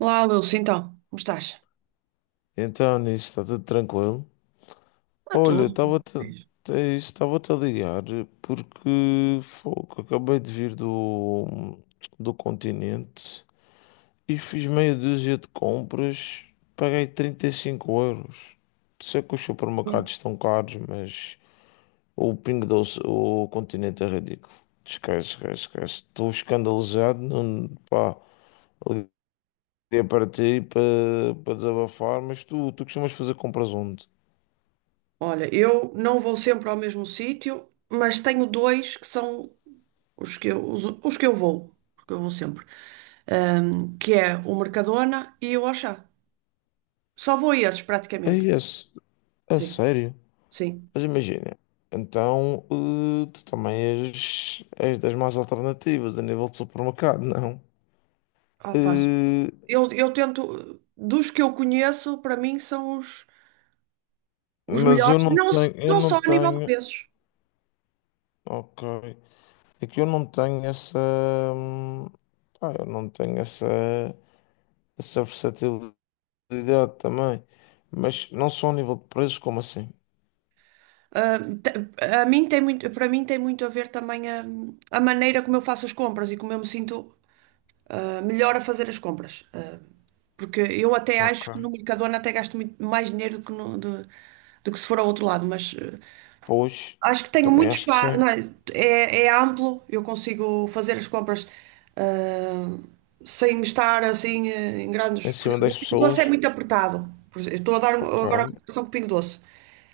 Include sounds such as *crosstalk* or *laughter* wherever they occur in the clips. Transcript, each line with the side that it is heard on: right: Olá, Lúcio, então, como estás?
left: Então, nisso está tudo tranquilo.
right: Ah, tudo.
left: Olha, estava-te é isso, estava-te a ligar porque fogo, acabei de vir do Continente e fiz meia dúzia de compras, paguei 3 euros. Sei que os
right: Hum.
left: supermercados estão caros, mas o Pingo Doce, o Continente é ridículo. Esquece, esquece, esquece. Estou escandalizado. Não, pá, liguei para ti para desabafar, mas tu costumas fazer compras onde?
right: Olha, eu não vou sempre ao mesmo sítio, mas tenho dois que são os que eu vou, porque eu vou sempre, que é o Mercadona e o Auchan. Só vou a esses,
left: É
right: praticamente.
left: isso. A
right: Sim,
left: sério?
right: sim.
left: Mas imagina, então tu também és das mais alternativas a nível de supermercado, *laughs* não?
right: Opa,
left: Eh,
right: eu tento, dos que eu conheço, para mim são os
left: mas
right: melhores, não,
left: eu
right: não
left: não
right: só a nível de
left: tenho,
right: preços.
left: ok, é que eu não tenho essa, hum, pá, eu não tenho essa, essa versatilidade também, mas não só a nível de preços, como assim?
right: Te- a mim tem muito, Para mim tem muito a ver também a maneira como eu faço as compras e como eu me sinto melhor a fazer as compras. Porque eu até
left: Ok.
right: acho que no Mercadona até gasto muito mais dinheiro do que, do que se for ao outro lado, mas
left: Pois,
right: acho que tenho
left: também
right: muito
left: acho que
right: espaço,
left: sim.
right: não é, é amplo, eu consigo fazer as compras ah, sem estar assim em
left: Em
right: grandes.
left: cima
right: Porque o
left: das
right: Pingo Doce é
left: pessoas,
right: muito apertado. Por exemplo, eu estou a dar um,
left: ok.
right: agora a comparação com o Pingo Doce.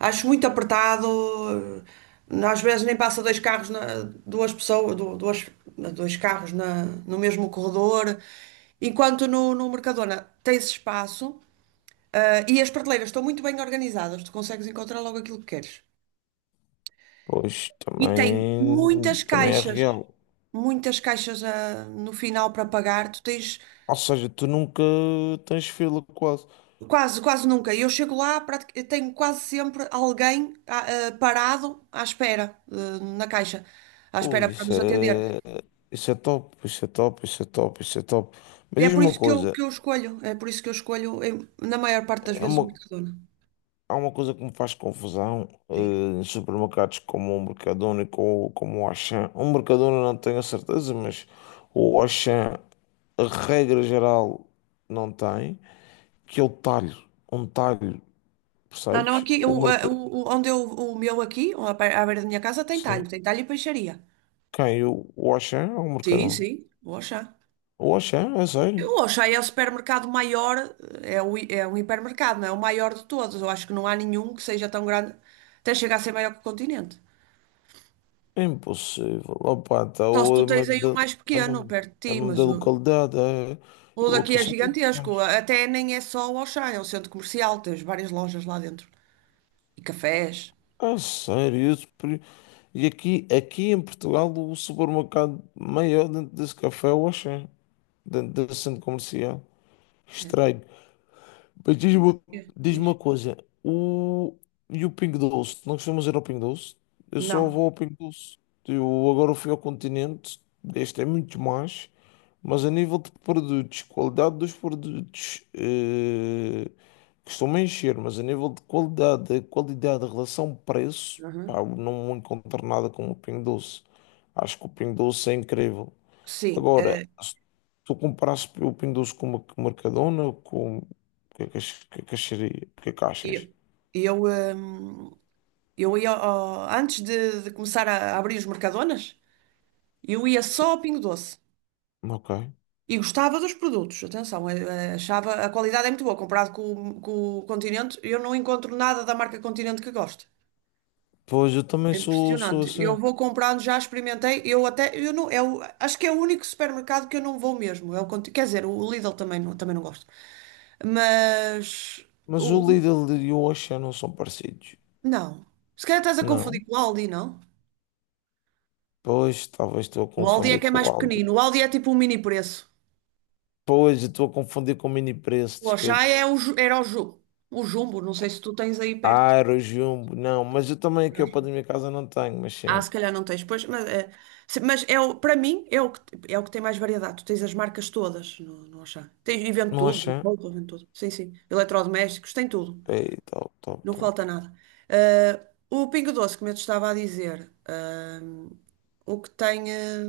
right: Acho muito apertado, às vezes nem passa dois carros, duas pessoas, duas, dois carros no mesmo corredor. Enquanto no Mercadona tens espaço, e as prateleiras estão muito bem organizadas, tu consegues encontrar logo aquilo que queres.
left: Pois
right: E tem
left: também, também é real.
right: muitas caixas no final para pagar. Tu tens
left: Ou seja, tu nunca tens fila quase.
right: quase, quase nunca. Eu chego lá, eu tenho quase sempre alguém parado à espera, na caixa, à
left: Ui,
right: espera para nos atender.
left: isso é top, isso é top, isso é top, isso é top.
right: E
left: Mas
right: é
left: diz
right: por
left: uma
right: isso que eu,
left: coisa,
right: escolho, é por isso que eu escolho, na maior parte das
left: é
right: vezes, o
left: uma,
right: Mercadona.
left: há uma coisa que me faz confusão,
right: Sim.
left: em supermercados como o Mercadona e como o Auchan. O Mercadona não tenho a certeza, mas o Auchan, a regra geral, não tem, que é o talho, um talho,
right: Não, não,
left: percebes?
right: aqui,
left: O
right: o, ah,
left: mercado,
right: o- onde eu, o meu aqui, à beira da minha casa,
left: sim.
right: tem talho e peixaria.
left: Quem? O Auchan ou o
right: Sim,
left: Mercadona?
right: sim, vou achar.
left: O Auchan, é sério.
right: Eu acho aí é o supermercado maior, é um hipermercado, não é? O maior de todos. Eu acho que não há nenhum que seja tão grande, até chegar a ser maior que o Continente.
left: É impossível. Opa,
right: Só se tu
left: então
right: tens aí o mais
left: é
right: pequeno,
left: mesmo,
right: perto de ti,
left: é mesmo
right: mas
left: da
right: o,
left: localidade. É,
right: o
left: eu
right: daqui
left: aqui
right: é
left: só tenho
right: gigantesco.
left: 500.
right: Até nem é só o Auchan, é um centro comercial, tens várias lojas lá dentro. E cafés.
left: Ah, sério? E aqui, aqui em Portugal, o supermercado maior dentro desse café é o Auchan, dentro desse centro comercial.
right: É,
left: Estranho. Mas diz-me uma
right: é,
left: Diz-me uma
right: diz.
left: coisa, o... e o Pingo Doce? Não costumas ir ao Pingo Doce? Eu só
right: Não.
left: vou ao Pingo Doce. Eu agora fui ao Continente. Este é muito mais, mas a nível de produtos, qualidade dos produtos, costumo encher, mas a nível de qualidade, a qualidade, a relação preço, pá,
right: Uhum.
left: eu não encontro nada como o Pingo Doce. Acho que o Pingo Doce é incrível.
right: Sim.
left: Agora, se tu comprasse o Pingo Doce com uma com Mercadona, com... O que é que ach- Que é que acharia? O que é que achas?
right: E eu, hum, eu ia, antes de começar a abrir os Mercadonas, eu ia só
left: Sim.
right: ao Pingo Doce.
left: Ok.
right: E gostava dos produtos, atenção, achava a qualidade é muito boa, comparado com o Continente, eu não encontro nada da marca Continente que goste.
left: Pois, eu também
right: É
left: sou
right: impressionante. Eu
left: assim.
right: vou comprando, já experimentei, eu até, eu não, é o- acho que é o único supermercado que eu não vou mesmo. É o, Conti- quer dizer, o Lidl também não gosto. Mas,
left: Mas o
right: o, o-
left: Lidl e o Auchan não são parecidos.
right: não. Se calhar estás a
left: Não.
right: confundir com o Aldi, não?
left: Pois, talvez estou a
right: O Aldi é
left: confundir
right: que é
left: com o
right: mais
left: Aldi.
right: pequenino, o Aldi é tipo um mini preço.
left: Pois, eu estou a confundir com o Mini Preço,
right: O Auchan
left: desculpa.
right: era o Jumbo, não sei se tu tens aí perto.
left: Ah, era o Jumbo. Não, mas eu também aqui ao pé da minha casa não tenho, mas
right: Ah,
left: sim.
right: se calhar não tens, pois, mas, mas é o, para mim é o que tem mais variedade. Tu tens as marcas todas no Auchan. Tens, e vende
left: No
right: tudo, vende
left: Auchan.
right: roupa, vende tudo. Sim, sim. Eletrodomésticos, tem tudo.
left: Ei, top, top,
right: Não
left: top.
right: falta nada. Eh, o Pingo Doce, como eu te estava a dizer, o que tem. Eh,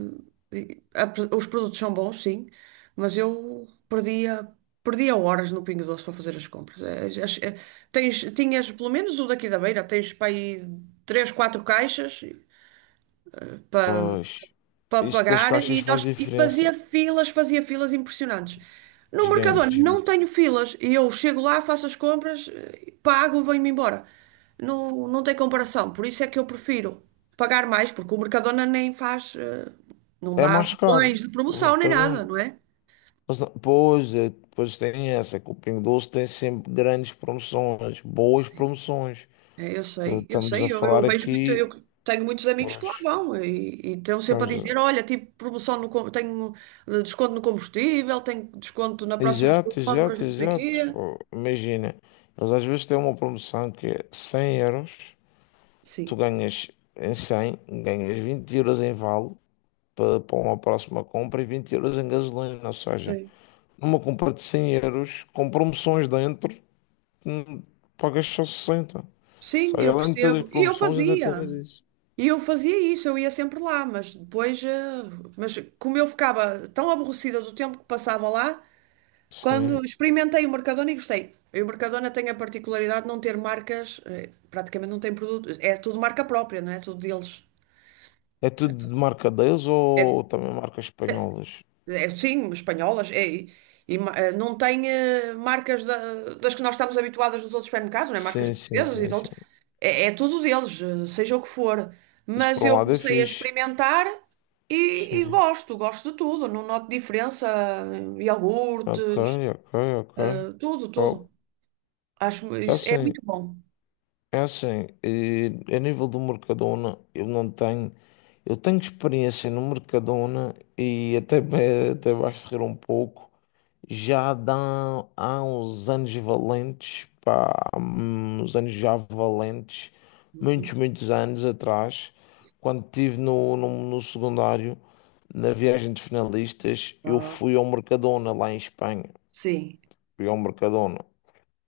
right: e- a Os produtos são bons, sim, mas perdia horas no Pingo Doce para fazer as compras. Tens, tinhas, pelo menos o daqui da beira, tens para aí três, quatro caixas
left: Pois,
right: para
left: isso das
right: pagar
left: caixas
right: e,
left: faz
right: nós, e
left: diferença.
right: fazia filas impressionantes. No Mercadona não
left: Gigantes.
right: tenho filas, e eu chego lá, faço as compras, pago e venho-me embora. Não, não tem comparação, por isso é que eu prefiro pagar mais, porque o Mercadona nem faz, não
left: É
right: dá
left: mais caro
right: cupons de
left: no
right: promoção nem
left: Mercadona.
right: nada, não é?
left: Mas não- Pois, é, depois tem essa, que o Pingo Doce tem sempre grandes promoções, boas
right: Sim.
left: promoções.
right: É, eu
left: Então,
right: sei, eu
left: estamos a
right: sei, eu
left: falar
right: vejo muito, eu
left: aqui,
right: tenho muitos amigos que lá
left: pois,
right: vão e estão sempre a
left: estamos
right: dizer,
left: a...
right: olha, tipo, promoção no, com- tenho desconto no combustível, tenho desconto na próxima
left: Exato,
right: compras,
left: exato,
right: não sei o
left: exato.
right: quê.
left: Imagina, eles às vezes têm uma promoção que é 100 euros, tu
right: Sim,
left: ganhas em 100, ganhas 20 € em vale para uma próxima compra e 20 € em gasolina. Ou seja,
right: sim.
left: numa compra de 100 euros, com promoções dentro, hum, pagas só 60.
right: Sim,
left: Sabe,
right: eu
left: além de todas as
right: percebo. E eu
left: promoções, ainda
right: fazia.
left: tens isso.
right: E eu fazia isso, eu ia sempre lá, mas depois, mas como eu ficava tão aborrecida do tempo que passava lá, quando
left: Sim.
right: experimentei o Mercadona e gostei. E o Mercadona tem a particularidade de não ter marcas, praticamente não tem produto, é tudo marca própria, não é? Tudo deles.
left: É tudo de marca deles
right: É,
left: ou também marcas espanholas?
right: é, sim, espanholas, é, não tem marcas das que nós estamos habituadas nos outros supermercados, não é? Marcas
left: Sim, sim,
right: portuguesas e
left: sim,
right: de
left: sim.
right: outros. É, é tudo deles, seja o que for.
left: Isso
right: Mas
left: por um
right: eu
left: lado é
right: comecei a
left: fixe.
right: experimentar e, e
left: Sim.
right: gosto, gosto de tudo. Não noto diferença,
left: Ok,
right: iogurtes,
left: ok, ok.
right: tudo, tudo.
left: Top.
right: Acho
left: É
right: isso é
left: assim,
right: muito bom.
left: É assim, a nível do Mercadona, eu não tenho. Eu tenho experiência no Mercadona até vais rir um pouco. Já dá, há uns anos valentes, pá, uns anos já valentes, muitos,
right: Uhum.
left: muitos anos atrás, quando estive no secundário, na viagem de finalistas. Eu
right: Ah,
left: fui ao Mercadona lá em Espanha.
right: sim.
left: Fui ao Mercadona.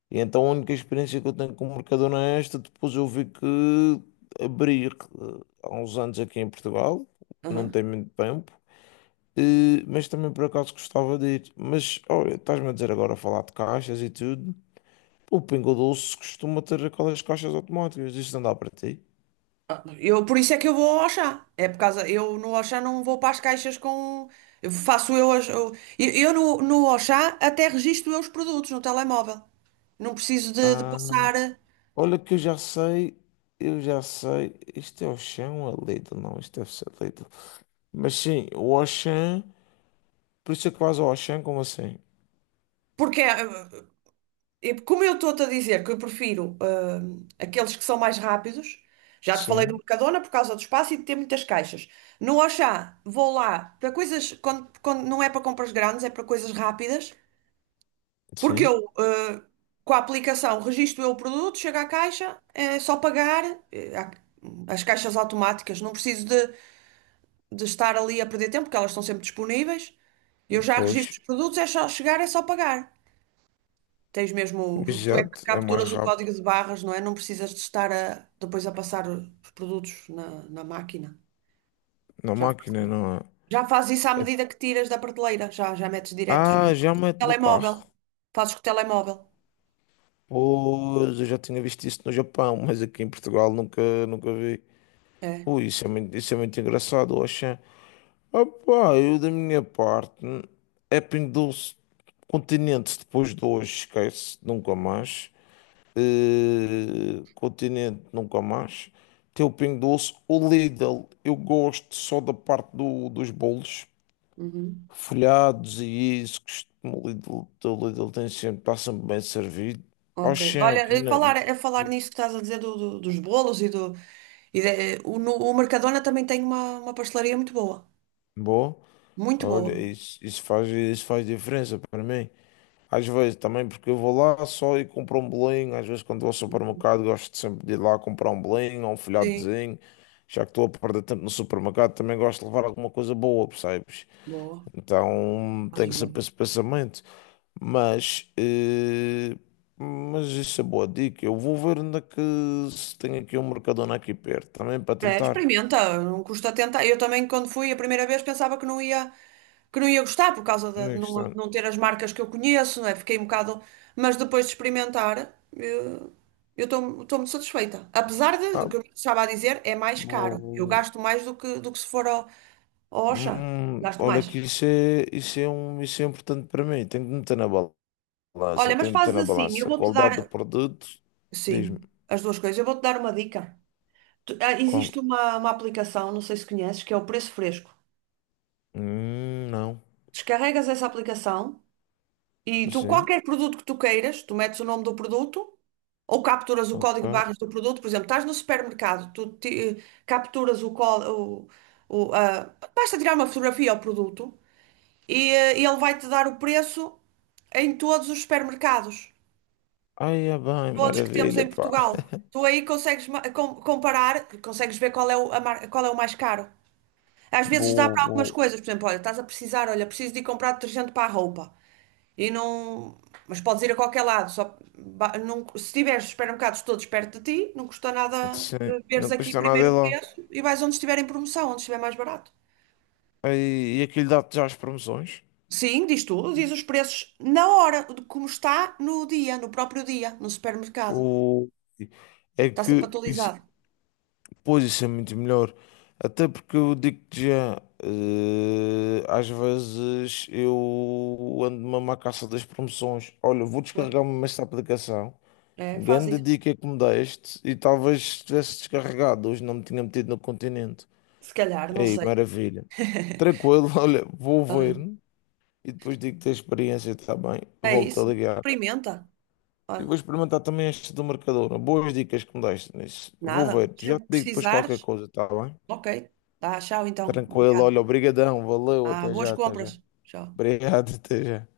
left: E então a única experiência que eu tenho com Mercadona é esta. Depois eu vi que abrir há uns anos aqui em Portugal, não
right: Aham.
left: tem muito tempo, mas também por acaso gostava de ir. Mas olha, estás-me a dizer agora a falar de caixas e tudo. O Pingo Doce costuma ter aquelas caixas automáticas, isto não dá para ti.
right: Ah, por isso é que eu vou ao Auchan. É por causa. Eu no Auchan não vou para as caixas com. Eu faço eu as. Eu no Auchan até registro eu os produtos no telemóvel. Não preciso de
left: Ah,
right: passar. Eh,
left: olha que eu já sei, isto é o chão a Lidl, não, isto deve ser Lidl. Mas sim, o Auchan, por isso é que vais ao Auchan, como assim?
right: Porque, como eu estou-te a dizer que eu prefiro aqueles que são mais rápidos, já te falei do
left: Sim,
right: Mercadona por causa do espaço e de ter muitas caixas. No Auchan, vou lá para coisas. Quando não é para compras grandes, é para coisas rápidas. Porque
left: sim.
right: com a aplicação, registro eu o produto, chego à caixa, é só pagar, eh, há- as caixas automáticas, não preciso de estar ali a perder tempo, porque elas estão sempre disponíveis. Eu já
left: Pois,
right: registro os produtos, é só chegar, é só pagar. Tens mesmo, tu é que
left: jato é mais
right: capturas o
left: rápido
right: código de barras, não é? Não precisas de estar depois a passar os produtos na máquina.
left: na
right: Já faz,
left: máquina,
right: isso.
left: não é?
right: Já faz isso à
left: É-
right: medida que tiras da prateleira, já metes direto, já.
left: Ah, já mete no
right: Telemóvel,
left: carro.
right: fazes com o telemóvel.
left: Pois, eu já tinha visto isso no Japão, *laughs* mas aqui em Portugal nunca, nunca vi.
right: É.
left: Ui, isso é muito engraçado, Oxê. Opá, eu da minha parte, é pendulce Continente depois de hoje, esquece, nunca mais. Continente, nunca mais. Teu Pingo Doce, o Lidl, eu gosto só da parte do, dos bolos,
right: Uhum.
left: folhados e isso que o Lidl tem sempre, está sempre bem servido.
right: Ok.
left: Oxen
right: Olha,
left: aqui
right: a
left: na
right: falar, a falar nisso que estás a dizer dos bolos e do. E de- eh, o, no- o Mercadona também tem uma pastelaria muito boa.
left: boa.
right: Muito boa.
left: Olha, isso faz diferença para mim. Às vezes também porque eu vou lá só e compro um bolinho, às vezes quando vou ao supermercado gosto sempre de ir lá comprar um bolinho ou um
right: Sim.
left: folhadozinho, já que estou a perder tempo no supermercado, também gosto de levar alguma coisa boa, percebes?
right: Boa.
left: Então tenho
right: Fazes
left: sempre
right: bem.
left: esse pensamento. Mas, eh, mas isso é boa dica. Eu vou ver onde é que se tem aqui um Mercadona aqui perto também para
right: É,
left: tentar.
right: experimenta, não custa tentar. Eu também, quando fui a primeira vez, pensava que não ia gostar por causa de
left: Next
right: não,
left: time.
right: não ter as marcas que eu conheço, não é? Fiquei um bocado. Mas depois de experimentar, eu estou muito satisfeita. Apesar do
left: Ah,
right: que eu estava a dizer, é mais caro. Eu
left: vou-
right: gasto mais do que se for ao, Oxa, gasto
left: Olha
right: mais.
left: que isso é importante para mim. Tenho que meter na balança.
right: Olha, mas
left: Tenho que meter
right: fazes
left: na
right: assim, eu
left: balança. A
right: vou-te
left: qualidade do
right: dar,
left: produto. Diz-me.
right: sim, as duas coisas, eu vou-te dar uma dica.
left: Qual?
right: Existe uma aplicação, não sei se conheces, que é o Preço Fresco.
left: Não.
right: Descarregas essa aplicação e tu,
left: Sim.
right: qualquer produto que tu queiras, tu metes o nome do produto ou capturas o
left: Ok.
right: código de barras do produto. Por exemplo, estás no supermercado, capturas o código, basta tirar uma fotografia ao produto e ele vai-te dar o preço em todos os supermercados.
left: Ai, é bem,
right: Todos que temos
left: maravilha,
right: em
left: pá.
right: Portugal.
left: *laughs*
right: Tu aí consegues comparar, consegues ver qual é o mais caro. Às vezes dá
left: Boa,
right: para algumas
left: boa.
right: coisas, por exemplo, olha, estás a precisar, olha, preciso de ir comprar detergente para a roupa. E não, mas podes ir a qualquer lado, não, se tiveres supermercados todos perto de ti, não custa nada
left: Sim,
right: veres
left: não
right: aqui
left: custa nada
right: primeiro
left: ir
right: o
left: lá.
right: preço e vais onde estiver em promoção, onde estiver mais barato.
left: E aquilo dá-te já as promoções.
right: Sim, diz tudo, diz os preços na hora, de como está no dia, no próprio dia, no supermercado.
left: O... É
right: Está sempre
left: que isso,
right: atualizado.
left: pois isso é muito melhor. Até porque eu digo-te já, às vezes eu ando mesmo à caça das promoções. Olha, vou
right: Pois.
left: descarregar-me esta aplicação.
right: É, faz
left: Grande
right: isso.
left: dica que me deste e talvez tivesse descarregado, hoje não me tinha metido no Continente.
right: Se calhar, não
left: Ei,
right: sei.
left: maravilha.
right: *laughs*
left: Tranquilo, *laughs* olha, vou
right: Olha,
left: ver e depois digo-te a experiência, está bem?
right: é
left: Volto a
right: isso.
left: ligar.
right: Experimenta.
left: E
right: Olha,
left: vou experimentar também este do Mercadona. Boas dicas que me deste nisso. Vou
right: nada.
left: ver. Já
right: Sempre
left: te
right: que
left: digo depois qualquer
right: precisares.
left: coisa, tá bem?
right: Ok. Tá, tchau então.
left: Tranquilo.
right: Obrigada.
left: Olha, obrigadão. Valeu.
right: Ah,
left: Até
right: boas
left: já, até
right: compras.
left: já.
right: Tchau.
left: Obrigado, até já.